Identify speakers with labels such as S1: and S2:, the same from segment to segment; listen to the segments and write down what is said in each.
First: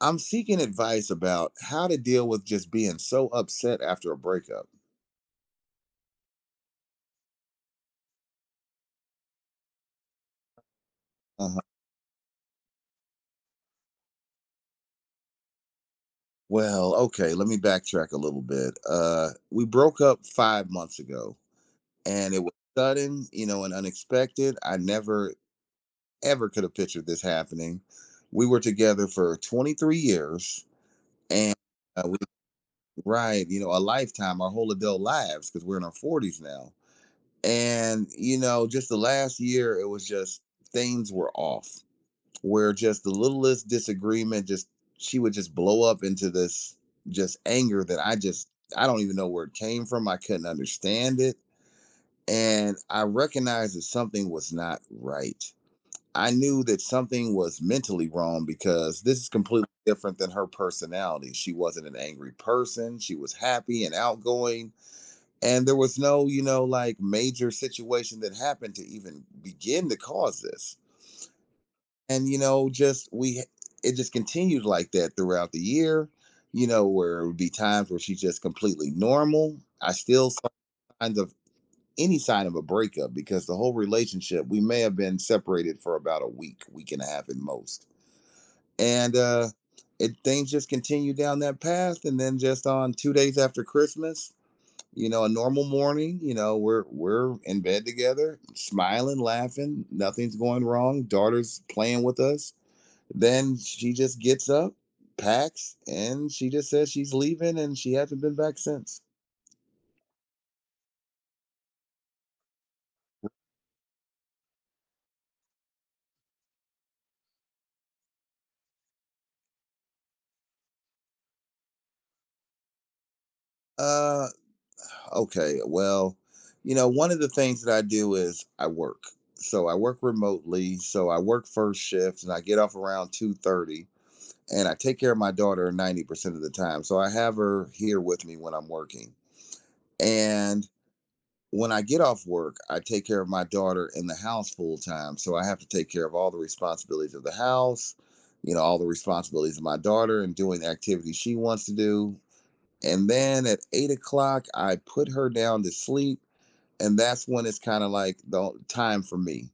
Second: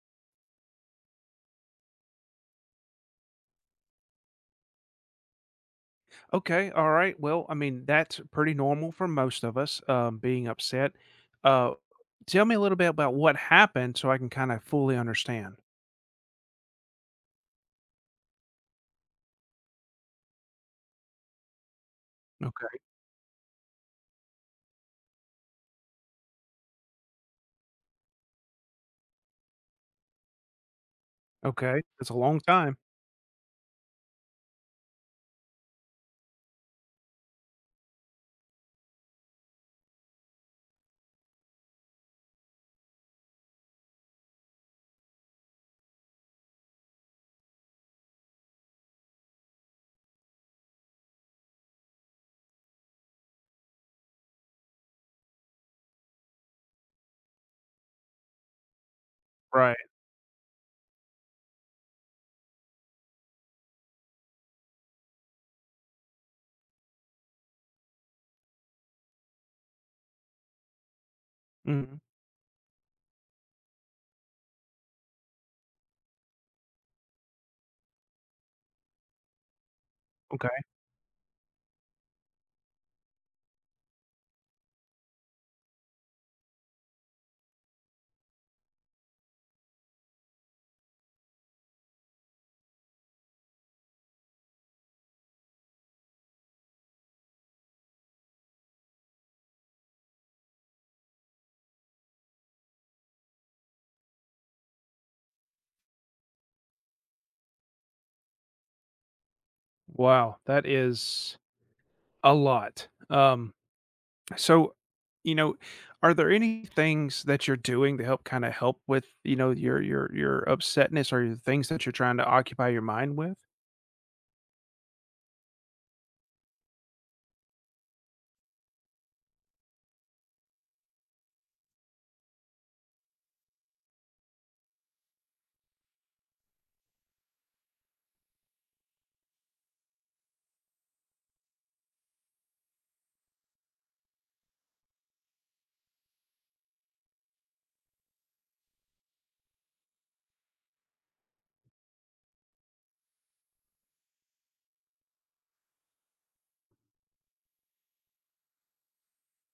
S1: I'm seeking advice about how to deal with just being so upset after a breakup.
S2: Okay, all right. Well, I mean, that's pretty normal for most of us, being upset.
S1: Uh-huh.
S2: Uh, Tell me a little bit about what happened so I can kind of fully understand.
S1: Well, okay, let me backtrack a little bit. We broke up 5 months ago, and it was
S2: Okay.
S1: sudden, you know, and unexpected. I never, ever could have pictured this happening. We were together for 23 years, and
S2: Okay.
S1: uh,
S2: It's a
S1: we,
S2: long time.
S1: right, you know, a lifetime, our whole adult lives, because we're in our 40s now. And, you know, just the last year, it was just things were off where just the littlest disagreement, just she would just blow up into this just anger that I don't even know where it came from. I couldn't understand it. And I recognized that something was not right. I knew that something was mentally wrong because this is completely
S2: Right.
S1: different than her personality. She wasn't an angry person. She was happy and outgoing. And there was no, you know, like major situation that happened to even begin to cause this,
S2: Mhm.
S1: and you know just we it just continued like that throughout the year, you know, where it would be times where she's just completely normal. I still saw
S2: Okay.
S1: signs of any sign of a breakup, because the whole relationship we may have been separated for about a week and a half at most. And it, things just continued down that path, and then just on 2 days after Christmas, you know, a normal morning, you know, we're in bed together, smiling, laughing, nothing's going wrong, daughter's playing with us. Then she just gets up, packs, and she just says she's leaving, and she hasn't been back since.
S2: Wow. That is a lot. So, you know, are there any things that you're doing to help kind of help with, you know, your your upsetness or your things that you're trying to occupy your mind with?
S1: Uh okay, well, you know, one of the things that I do is I work. So I work remotely, so I work first shift and I get off around 2:30, and I take care of my daughter 90% of the time. So I have her here with me when I'm working. And when I get off work, I take care of my daughter in the house full time. So I have to take care of all the responsibilities of the house, you know, all the responsibilities of my daughter and doing the activities she wants to do. And then at 8 o'clock, I put her down to sleep. And that's when it's kind of like the time for me.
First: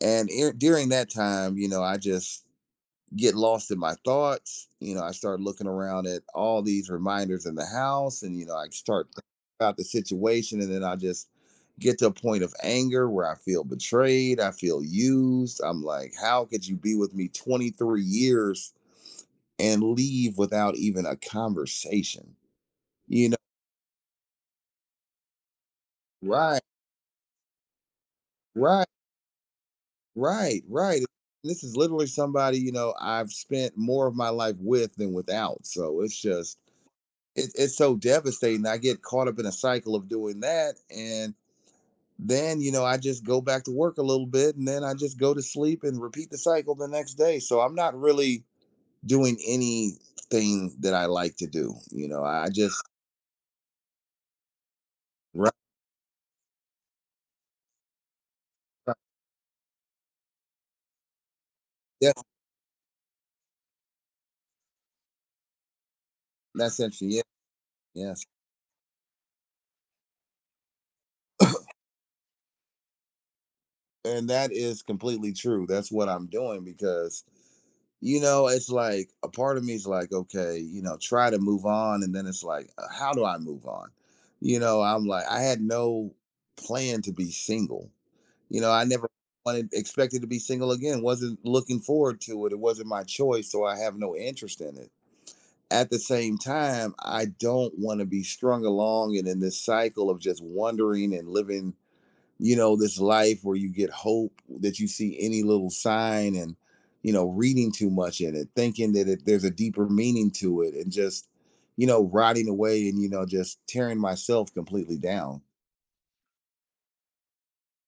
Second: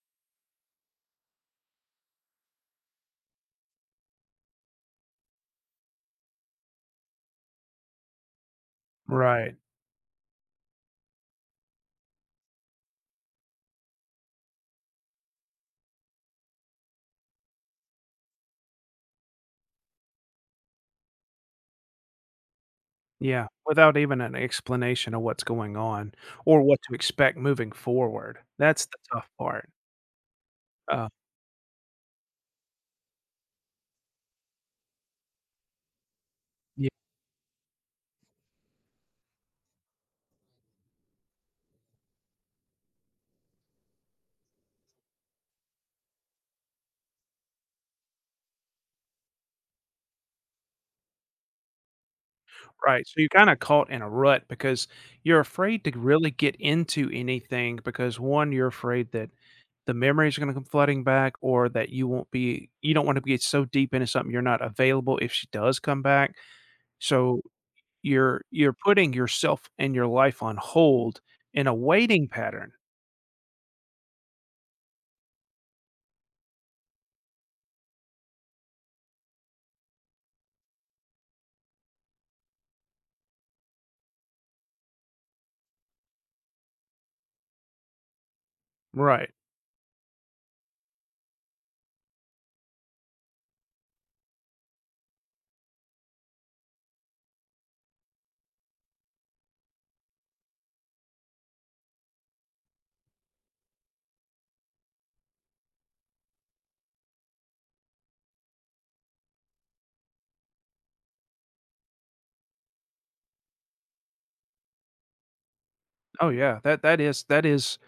S1: And during that time, you know, I just get lost in my thoughts. You know, I start looking around at all these reminders in the house, and you know, I start thinking
S2: Right.
S1: about the situation, and then I just get to a point of anger where I feel betrayed, I feel used. I'm like, how could you be with me 23 years and leave without even a conversation? You know,
S2: Yeah, without even an explanation of what's going on
S1: right,
S2: or what to expect moving forward. That's
S1: right,
S2: the tough part.
S1: right.
S2: Uh,
S1: This is literally somebody, you know, I've spent more of my life with than without. So it's just
S2: yeah.
S1: it's so devastating. I get caught up in a cycle of doing that. And then, you know, I just go back to work a little bit and then I just go to sleep and repeat the cycle the next day. So I'm not really doing anything that I like to do. You know,
S2: Right, so you're kinda caught in a rut because you're
S1: right.
S2: afraid to really get into anything because, one, you're
S1: Right.
S2: afraid that the memories are gonna come flooding back or that you
S1: Yes,
S2: won't be you don't wanna get so deep into something you're not available if she does come back,
S1: that's interesting. Yeah.
S2: so
S1: Yes.
S2: you're putting yourself and your life on hold in a waiting pattern.
S1: And that is completely true. That's what I'm doing, because you know, it's like a part of me is like, okay, you know, try to move on. And then it's like, how do I move on? You know, I'm like, I had no plan to be single. You know, I never
S2: Right.
S1: wanted, expected to be single again, wasn't looking forward to it. It wasn't my choice. So I have no interest in it. At the same time, I don't want to be strung along and in this cycle of just wondering and living, you know, this life where you get hope, that you see any little sign and, you know, reading too much in it, thinking that there's a deeper meaning to it, and just, you know, rotting away, and you know, just tearing myself completely down.
S2: Oh, yeah, that that is that is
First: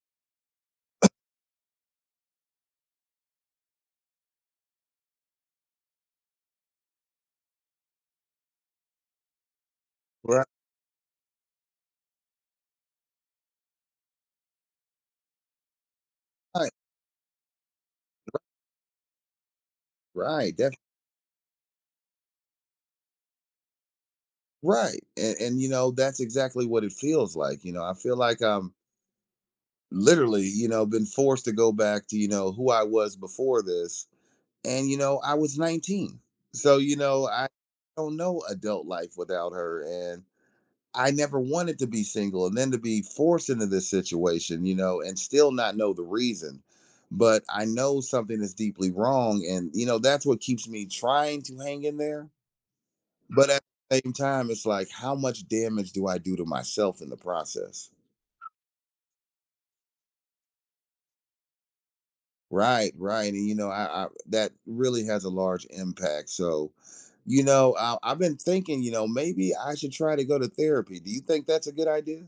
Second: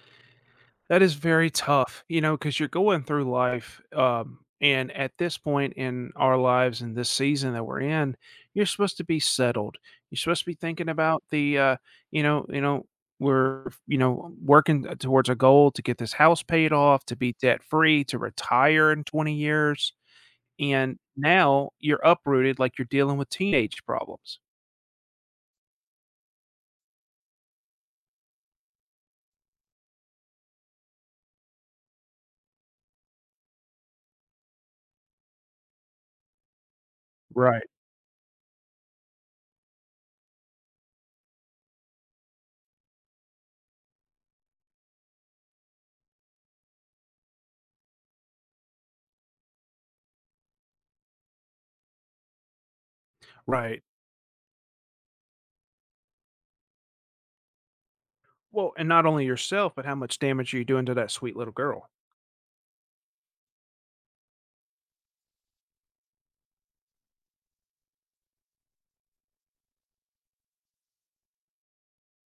S2: That is very tough, you know, because you're going through life. And at this point in our lives in this season that we're in, you're supposed to be settled. You're supposed to
S1: Right,
S2: be thinking about the, you know, we're, you know, working towards a goal to get this house paid off, to be debt free, to retire in 20 years.
S1: right,
S2: And now you're uprooted like you're dealing with teenage problems.
S1: right. And you know, that's exactly what it feels like. You know, I feel like I'm literally, you know, been forced to go back to, you know, who I was before this. And you know, I was 19, so you know, I
S2: Right.
S1: don't know adult life without her. And I never wanted to be single, and then to be forced into this situation, you know, and still not know the reason. But I know something is deeply wrong. And, you know, that's what keeps me trying to hang in there. But at
S2: Right.
S1: the same time, it's like, how much damage do I do to myself in the process?
S2: Well, and not only yourself, but how much damage are you doing to that sweet little girl?
S1: Right, right. And, you know, I that really has a large impact. So, you know, I've been thinking, you know, maybe I should try to go to therapy. Do you think that's a good idea?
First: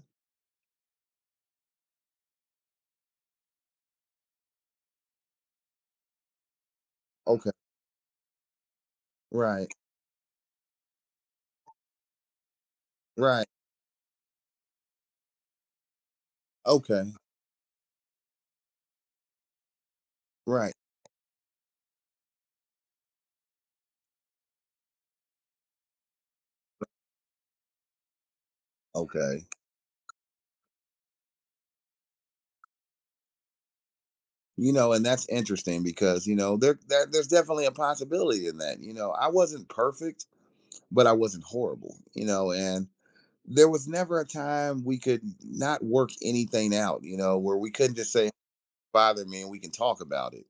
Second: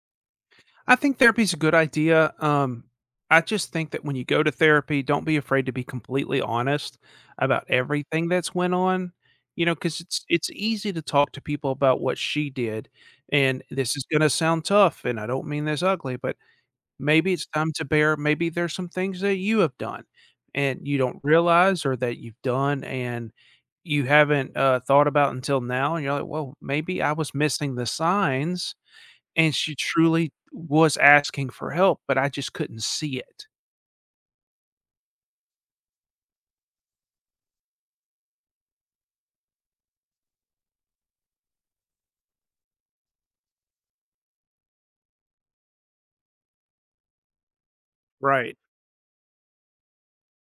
S2: I think therapy's a good idea. I just think that when you go to therapy, don't be afraid to be completely honest
S1: Okay.
S2: about everything that's went on, you
S1: Right,
S2: know, because it's easy to talk to people about what she did,
S1: right.
S2: and this is gonna sound tough, and I don't mean this ugly, but
S1: Okay,
S2: maybe it's time to bear maybe there's some things that you have done
S1: right.
S2: and you don't realize or that you've done and you haven't, thought about until now, and you're like, "Well, maybe I was missing the signs
S1: Okay.
S2: and she truly was asking for help, but I just couldn't see it."
S1: You know, and that's interesting because, you know, there's definitely a possibility in that. You know, I wasn't perfect, but I wasn't horrible, you know, and there was never a time we could not work anything out, you know, where we couldn't just say
S2: Right.
S1: bother me and we can talk about it.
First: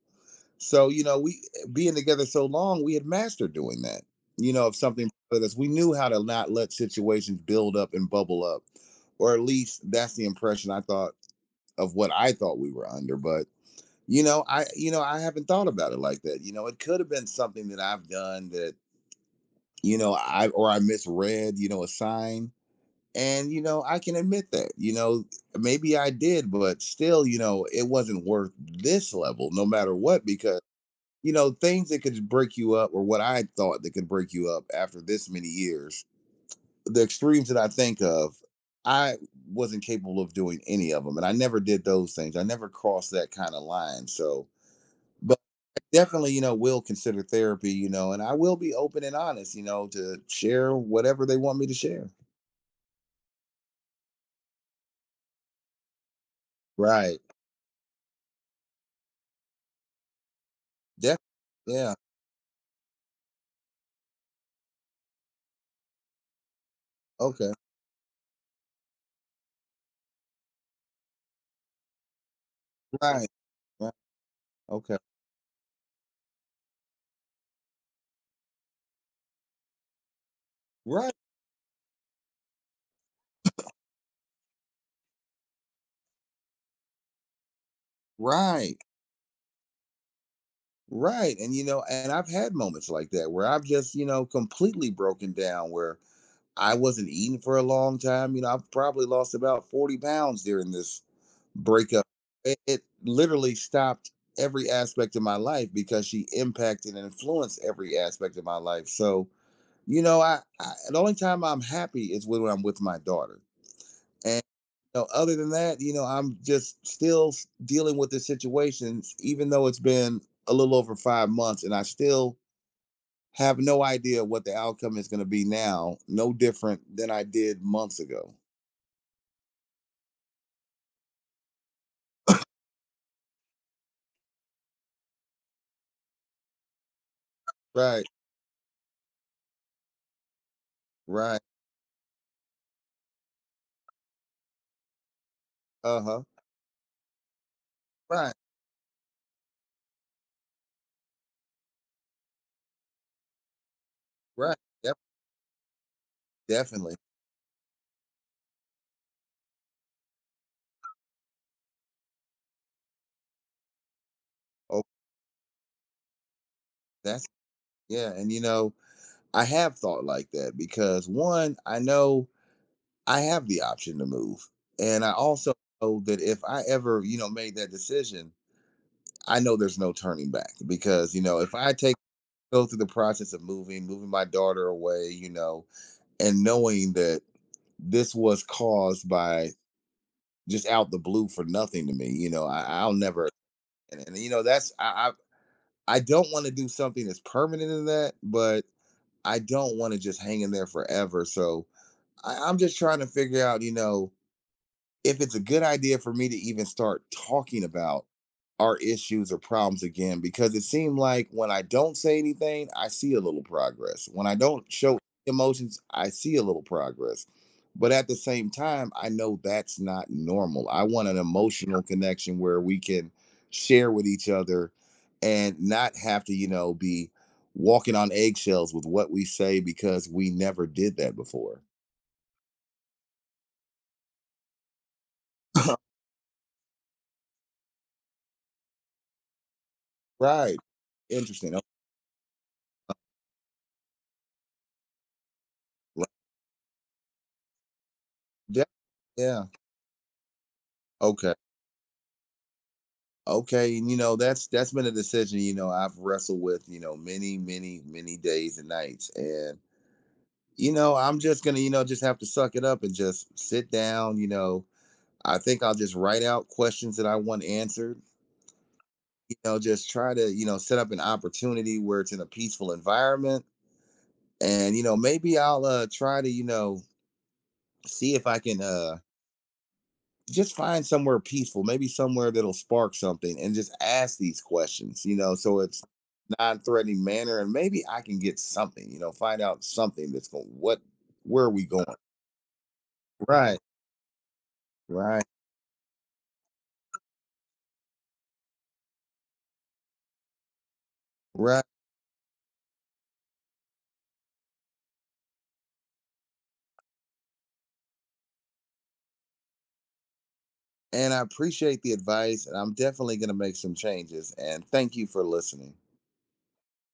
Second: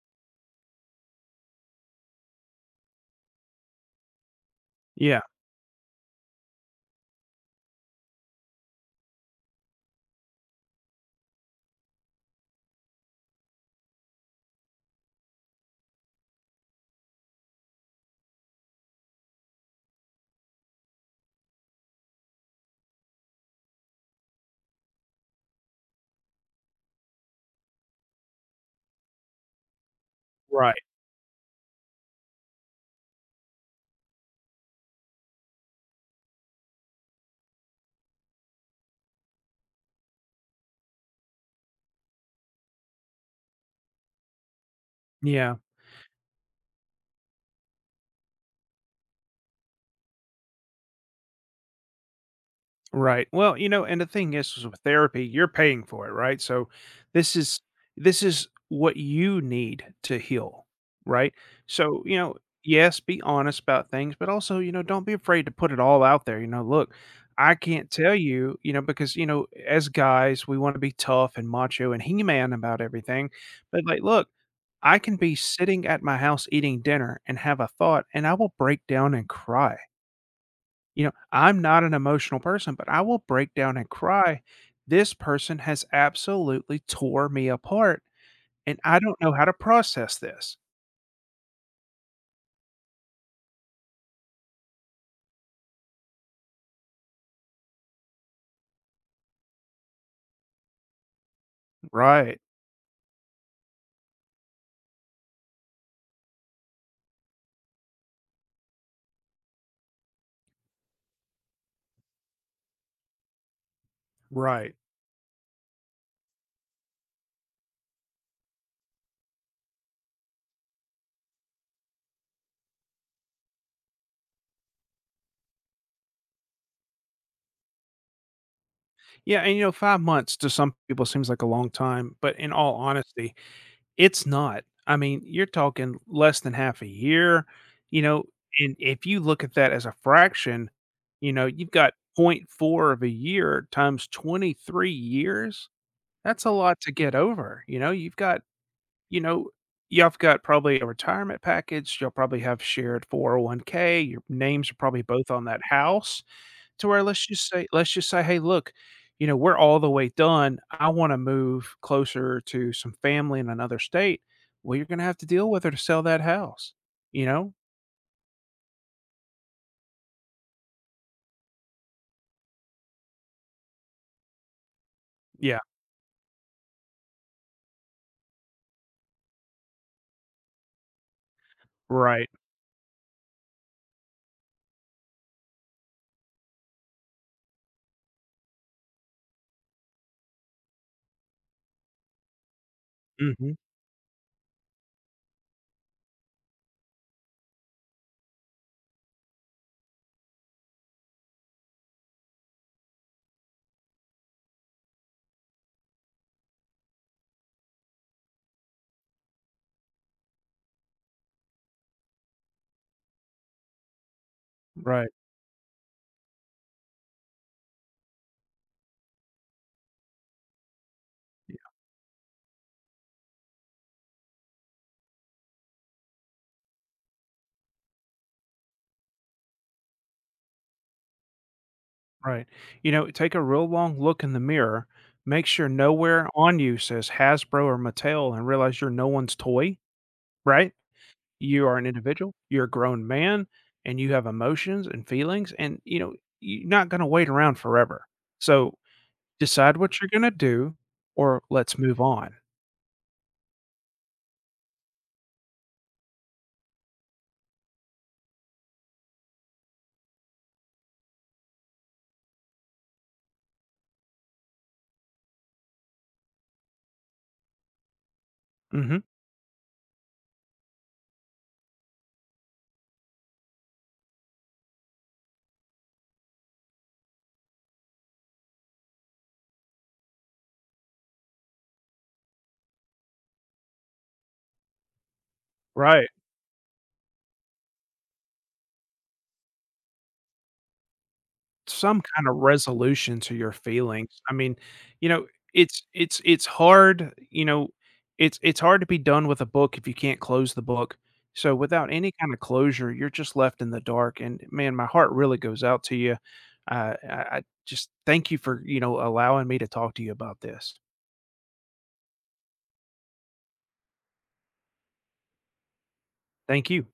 S1: So, you know, we, being together so long, we had mastered doing that. You know, if something
S2: Yeah.
S1: bothered us, we knew how to not let situations build up and bubble up. Or at least that's the impression I thought of what I thought we were under. But you know, I haven't thought about it like that. You know, it could have been something that I've done that, you know, I misread, you know, a sign. And you know, I can admit that. You know, maybe I did, but still, you know, it wasn't worth this level no matter what, because
S2: Right.
S1: you know, things that could break you up, or what I thought that could break you up after this many years, the extremes that I think of, I wasn't capable of doing any of them, and I never did those things. I never crossed that kind of line. So, but
S2: Yeah.
S1: definitely, you know, will consider therapy, you know, and I will be open and honest, you know, to share whatever they want me to share.
S2: Right. Well, you know, and the thing is with therapy, you're paying for it, right? So
S1: Right.
S2: this is this is what you need to heal,
S1: Def-
S2: right?
S1: yeah.
S2: So, you know, yes, be honest about things, but also, you know, don't be afraid to put it all out there. You know, look,
S1: Okay.
S2: I can't tell you, you know, because, you know, as guys, we want to be tough and macho and he man about
S1: Right,
S2: everything. But
S1: right.
S2: like, look, I
S1: Okay.
S2: can be sitting at my house eating dinner and have a thought, and I will break down and cry. You know,
S1: Right.
S2: I'm not an emotional person, but I will break down and cry. This person has absolutely tore me apart,
S1: Right.
S2: and I don't know how to process this.
S1: Right. And you know, and I've had moments like that where I've just, you know, completely broken down, where I wasn't eating for a long time. You know, I've probably lost about 40 pounds during this breakup.
S2: Right,
S1: It literally stopped every aspect of my life because she impacted and influenced every aspect of my life. So, you know, I, the only time I'm happy is when I'm with my daughter. And
S2: right.
S1: you know, other than that, you know, I'm just still dealing with the situations, even though it's been a little over 5 months, and I still have no idea what the outcome is going to be now, no different than I did months ago.
S2: Yeah, and you know, five months to some people seems like a long time, but in all honesty, it's not. I mean, you're talking less than half a year, you
S1: Right,
S2: know, and if you look at that as a fraction, you
S1: right,
S2: know, you've got point .4 of a year times 23 years.
S1: uh huh,
S2: That's a lot to get over, you know, you've
S1: right,
S2: got, you know, you've got probably a retirement package, you'll probably have shared 401k, your
S1: right,
S2: names are
S1: yep,
S2: probably both on that house. To
S1: definitely.
S2: where let's just say, "Hey, look, you know, we're all the way done. I wanna move closer to some family in another state." Well,
S1: Oh,
S2: you're gonna have to deal with her to sell that house, you
S1: that's
S2: know?
S1: yeah, and you know, I have thought like that because one, I know I have the option to move, and I also
S2: Yeah,
S1: know that if I ever, you know, made that decision, I know there's no turning back because you know, if I take
S2: right.
S1: go through the process of moving, moving my daughter away, you know, and knowing that this was caused by just out the blue for nothing to me. You know, I'll never.
S2: Mhm,
S1: And you know, that's I I don't want to do something that's permanent in that, but I don't want to just hang in there forever. So I'm just trying to figure out, you know, if it's a good idea for me to even start talking about our issues or problems again, because it seemed like when I don't say anything, I see a little progress. When I don't show
S2: right,
S1: emotions, I see a little progress. But at the same time, I know that's not normal. I want an
S2: yeah,
S1: emotional connection where we can share with each other and not have to, you know, be walking on eggshells with what we say, because we never did that before.
S2: right. You know, take a real long look in the mirror, make sure nowhere on you says Hasbro or Mattel and realize you're no one's toy,
S1: Right.
S2: right?
S1: Interesting. Oh,
S2: You are an individual, you're a grown man, and you have emotions and feelings, and, you
S1: right.
S2: know, you're not gonna wait around forever.
S1: Yeah.
S2: So
S1: Yeah.
S2: decide what you're gonna do,
S1: Okay.
S2: or let's move on.
S1: Okay. And you know, that's been a decision, you know, I've wrestled with, you know, many, many, many days and nights. And, you know, I'm just gonna, you know, just have to suck it up and just sit down, you know. I think I'll just write out questions that I want answered,
S2: Mhm.
S1: you know, just try to, you know, set up an opportunity where it's in a peaceful environment. And, you know, maybe I'll try to, you know, see if I can just find somewhere peaceful, maybe somewhere that'll spark something and just ask these questions, you know, so it's
S2: Right.
S1: non-threatening manner, and maybe I can get something. You know, find out something that's going. What? Where are we going?
S2: Some kind of resolution to your
S1: Right.
S2: feelings. I mean, you
S1: Right.
S2: know, it's hard, you know, it's hard to be done with a book if you can't close the book. So
S1: Right.
S2: without any kind of closure, you're just left in the dark and man, my heart really goes out to you. I just thank you for, you know, allowing me to talk to you about this.
S1: And I appreciate the advice, and I'm definitely going to make some changes. And thank you for listening.
S2: Thank you.